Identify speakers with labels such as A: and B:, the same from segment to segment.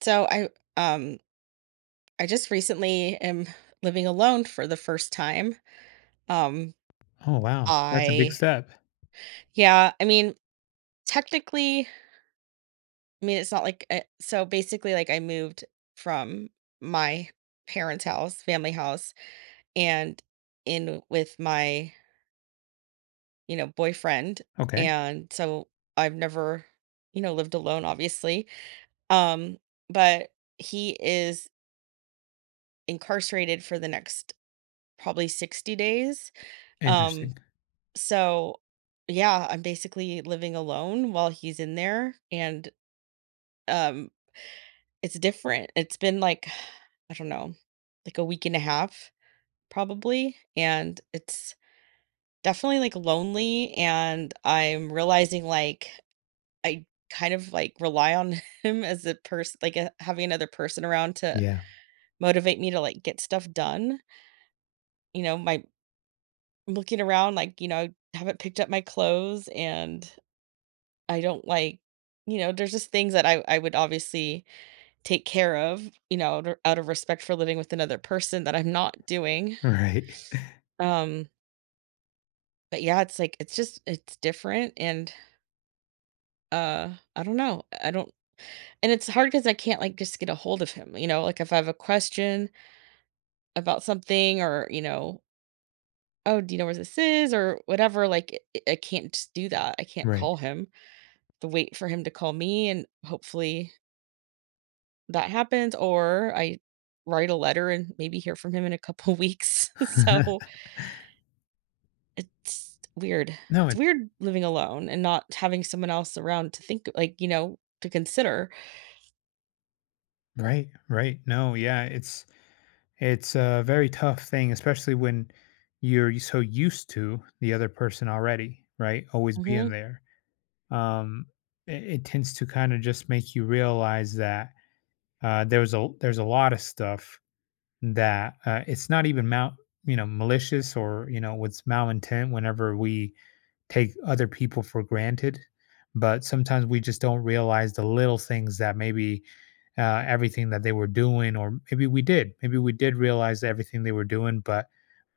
A: So um I just recently am living alone for the first time. Um
B: Oh, wow. That's a big
A: I
B: step.
A: yeah, I mean technically, I mean it's not like so basically like I moved from my parents' house, family house and in with my boyfriend
B: Okay.
A: and so I've never, lived alone obviously. Um but he is incarcerated for the next probably 60 days. Um
B: Interesting.
A: So, yeah, I'm basically living alone while he's in there, and, um, it's different. It's been, like, I don't know, like, a week and a half probably, and it's definitely, like, lonely, and I'm realizing, like, I kind of, like, rely on him as a person like, a having another person around to
B: Yeah.
A: motivate me to, like, get stuff done. My I'm looking around, like, you know, I haven't picked up my clothes and I don't like you know, there's just things that I would obviously take care of, you know, out of respect for living with another person that I'm not doing.
B: Right.
A: Um, but yeah, it's like it's just it's different and uh I don't know. I don't and it's hard because I can't like just get a hold of him, you know, like if I have a question about something or, you know, oh, do you know where this is or whatever, like I can't just do that. I can't
B: Right.
A: call him. To wait for him to call me and hopefully that happens, or I write a letter and maybe hear from him in a couple weeks. So it's weird.
B: No,
A: It's
B: it's
A: weird living alone and not having someone else around to think, like, you know, to consider.
B: right, right. No, yeah, it's a very tough thing, especially when you're so used to the other person already, right? Always
A: hmm
B: being there. Um, it tends to kind of just make you realize that there's a lot of stuff that it's not even mal malicious, or what's malintent whenever we take other people for granted. But sometimes we just don't realize the little things that maybe everything that they were doing, or maybe we did realize everything they were doing, but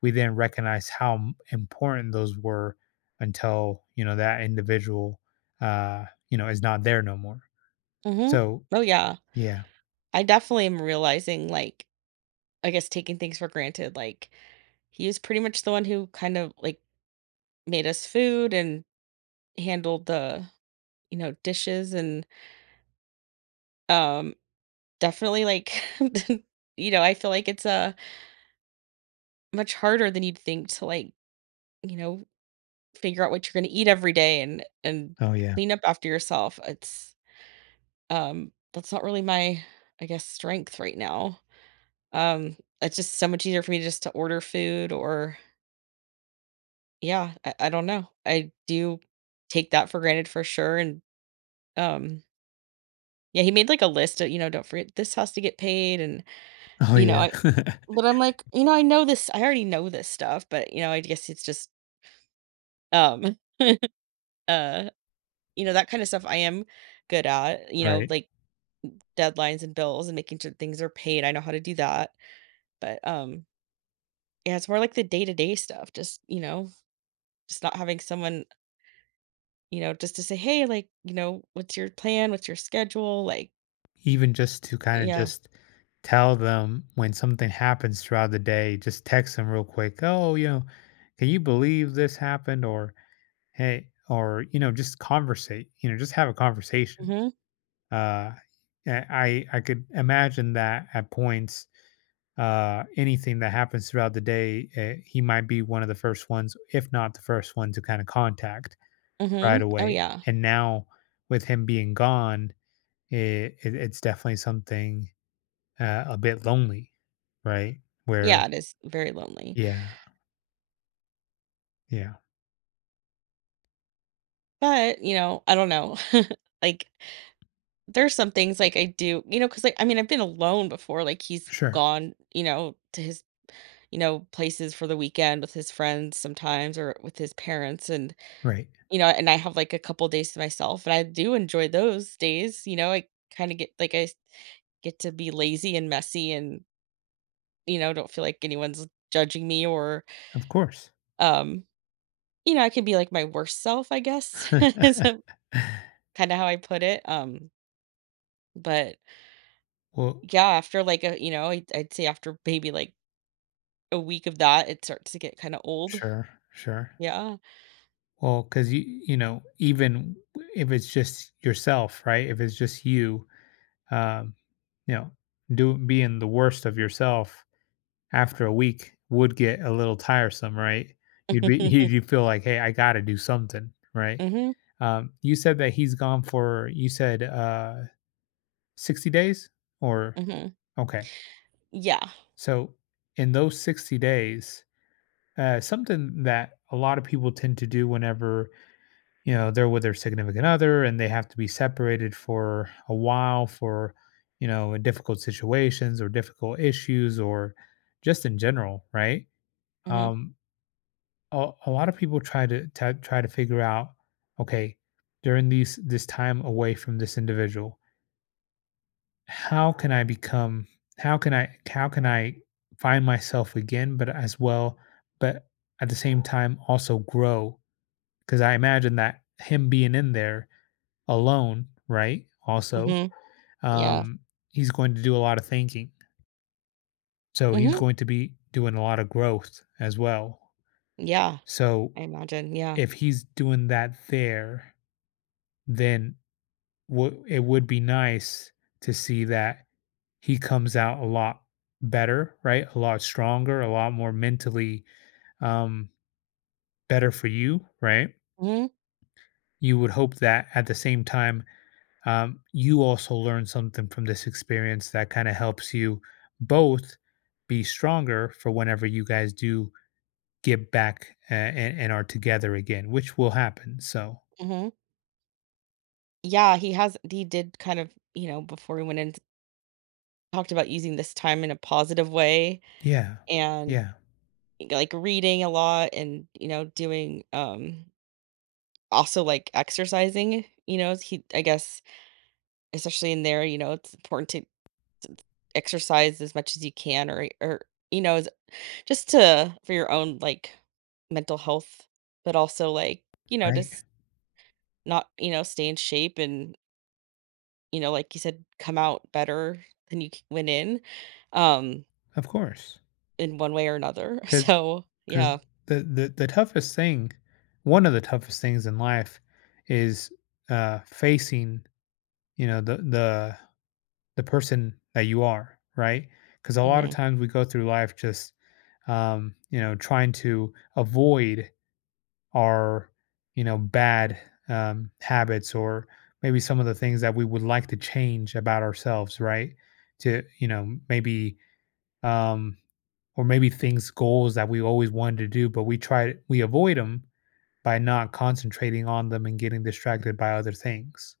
B: we didn't recognize how important those were until that individual, uh, is not there no more.
A: hmm.
B: So
A: Oh, yeah.
B: yeah,
A: I definitely am realizing, like, I guess taking things for granted. Like, he was pretty much the one who kind of like made us food and handled the, you know, dishes and, um, definitely like, you know, I feel like it's a, much harder than you'd think to like, you know, figure out what you're gonna eat every day and
B: oh yeah,
A: clean up after yourself. It's that's not really my I guess strength right now. It's just so much easier for me just to order food or yeah, I don't know. I do take that for granted for sure. And um yeah, he made like a list of, you know, don't forget this has to get paid and
B: oh
A: you know,
B: yeah,
A: I but I'm like, you know, I know this I already know this stuff, but you know, I guess it's just um uh you know, that kind of stuff I am good at, you know,
B: right.
A: like deadlines and bills and making sure things are paid. I know how to do that. But yeah, it's more like the day-to-day stuff. Just, you know, just not having someone, you know, just to say, "Hey, like, you know, what's your plan? What's your schedule?" Like,
B: Even just to kinda
A: yeah.
B: just tell them when something happens throughout the day, just text them real quick, "Oh, you know, can you believe this happened?" Or, "Hey," or, just conversate, just have a conversation.
A: Mhm.
B: Uh, I could imagine that at points, anything that happens throughout the day, he might be one of the first ones, if not the first one to kinda contact right
A: Mhm. Oh,
B: away.
A: yeah.
B: And now, with him being gone, it's definitely something a bit lonely, right? Where
A: Yeah, it is very lonely.
B: Yeah, yeah,
A: But, you know, I don't know. Like there's some things like I do, you know, cuz like I mean, I've been alone before like he's
B: sure,
A: gone, you know, to his you know, places for the weekend with his friends sometimes or with his parents and,
B: right,
A: you know, and I have, like, a couple days to myself, and I do enjoy those days, you know, I kinda get like, I s get to be lazy and messy and, you know, don't feel like anyone's judging me or,
B: of course.
A: um, you know, I can be, like, my worst self, I guess, is kinda how I put it, but,
B: Well,
A: yeah, after, like, I'd say after maybe, like, a week of that, it starts to get kinda old.
B: sure, sure.
A: Yeah.
B: Well, because even if it's just yourself, right? If it's just you, um, you know, do being the worst of yourself after a week would get a little tiresome, right? You'd be you feel like, hey, I got to do something, right?
A: Mhm.
B: You said that he's gone for, you said, 60 days or?
A: Mhm.
B: Okay.
A: Yeah.
B: So in those 60 days, something that a lot of people tend to do whenever, they're with their significant other and they have to be separated for a while for, difficult situations or difficult issues or just in general, right?
A: Mhm.
B: Um, a lot of people try to, figure out, okay, during these this time away from this individual, how can I become how can I find myself again, but as well, but at the same time also grow? Because I imagine that him being in there alone, right? Also,
A: Mhm. Yeah.
B: um, he's going to do a lot of thinking. So he's
A: Mhm.
B: going to be doing a lot of growth as well.
A: Yeah.
B: So
A: I imagine. Yeah.
B: if he's doing that there, then it would be nice to see that he comes out a lot better, right? A lot stronger, a lot more mentally, um, better for you, right?
A: Mhm.
B: You would hope that at the same time, you also learn something from this experience that kind of helps you both be stronger for whenever you guys do get back and are together again, which will happen. So,
A: Mhm. Yeah. He has. He did kind of. You know, before we went in, talked about using this time in a positive way
B: yeah,
A: and
B: yeah,
A: like reading a lot and you know doing also like exercising. You know, he. I guess especially in there, you know, it's important to exercise as much as you can, or you know, just to for your own like mental health, but also like you know
B: right.
A: just not you know stay in shape and you know, like you said, come out better than you went um,
B: Of course.
A: in one way or another. So
B: Because
A: yeah.
B: the toughest thing, one of the toughest things in life, is facing you know the the the person that you are, right? Because a lot of
A: hmm
B: times we go through life just trying to avoid our bad habits, or maybe some of the things that we would like to change about ourselves, right? To you know maybe um, or maybe things, goals that we always wanted to do, but we avoid them by not concentrating on them and getting distracted by other things.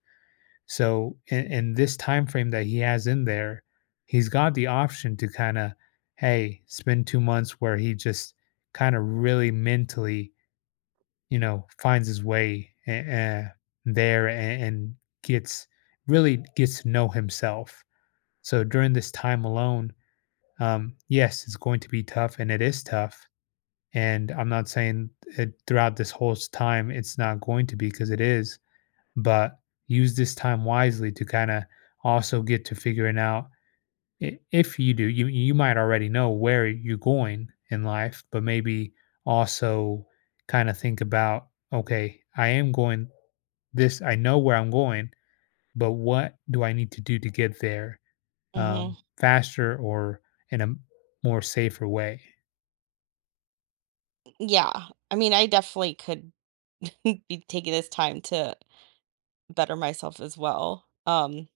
B: So in this time frame that he has in there, he's got the option to kind of, hey, spend 2 months where he just kind of really mentally finds his way there, and gets really gets to know himself. So during this time alone, yes, it's going to be tough, and it is tough. And I'm not saying it throughout this whole time it's not going to be, because it is, but use this time wisely to kind of also get to figuring out, if you do, you might already know where you're going in life, but maybe also kind of think about, okay, I know where I'm going, but what do I need to do to get there
A: hmm.
B: faster or in a more safer way?
A: Yeah. I mean, I definitely could be taking this time to better myself as well.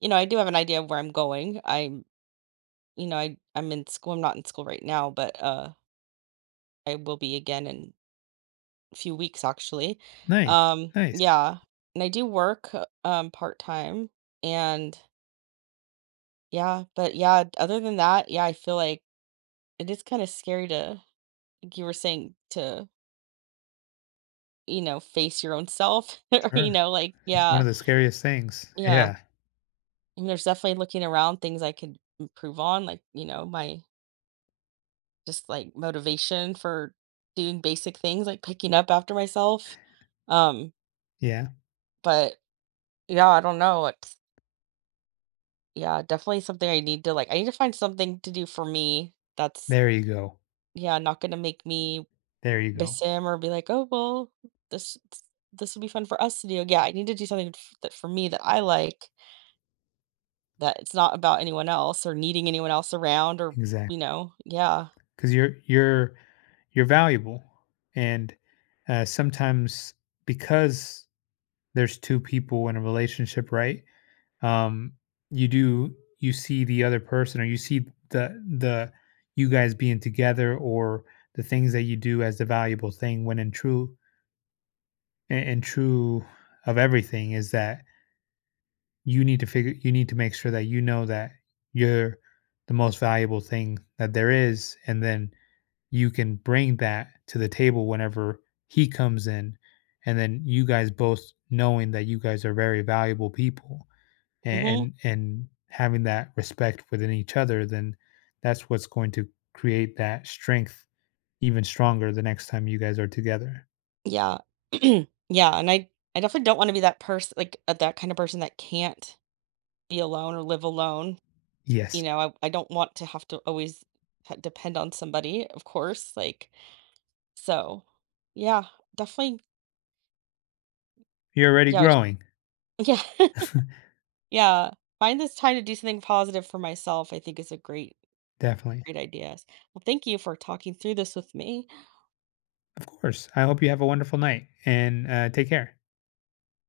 A: You know, I do have an idea of where I'm going. I I'm in school. I'm not in school right now, but I will be again in a few weeks actually.
B: Nice, nice,
A: Yeah, and I do work part time, and yeah, but yeah, other than that, yeah, I feel like it is kind of scary to, like you were saying, to, you know, face your own self or, you
B: sure.
A: know, like,
B: It's one
A: yeah,
B: of the scariest things.
A: yeah.
B: Yeah,
A: And there's definitely looking around things I could improve on, like, you know, my just like motivation for doing basic things, like picking up after myself. Um,
B: yeah.
A: but yeah, I don't know. It's, yeah, definitely something I need to like, I need to find something to do for me that's,
B: There you go,
A: yeah, not going to make me
B: there you go.
A: miss or be like, "Oh, well, this this will be fun for us to do." Yeah, I need to do something f that for me that I like, that it's not about anyone else or needing anyone else around or, you
B: Exactly.
A: know yeah.
B: Because you 'Cause you're valuable, and, sometimes, because there's 2 people in a relationship, right, um, you see the other person, or you see the you guys being together, or the things that you do as the valuable thing, when in true of everything is that you need to make sure that you know that you're the most valuable thing that there is, and then you can bring that to the table whenever he comes in, and then you guys both knowing that you guys are very valuable people, and
A: Mhm.
B: and, and having that respect within each other, then that's what's going to create that strength even stronger the next time you guys are together.
A: Yeah. Yeah, and I definitely don't wanna be that person, like, that kind of person that can't be alone or live alone, you
B: Yes,
A: know, I don't want to have to always ha depend on somebody, of course, like so, yeah, definitely
B: you're already
A: yeah,
B: growing.
A: yeah. Yeah, find this time to do something positive for myself, I think is a great,
B: Definitely.
A: great idea. Well, thank you for talking through this with me.
B: Of course, I hope you have a wonderful night, and take care.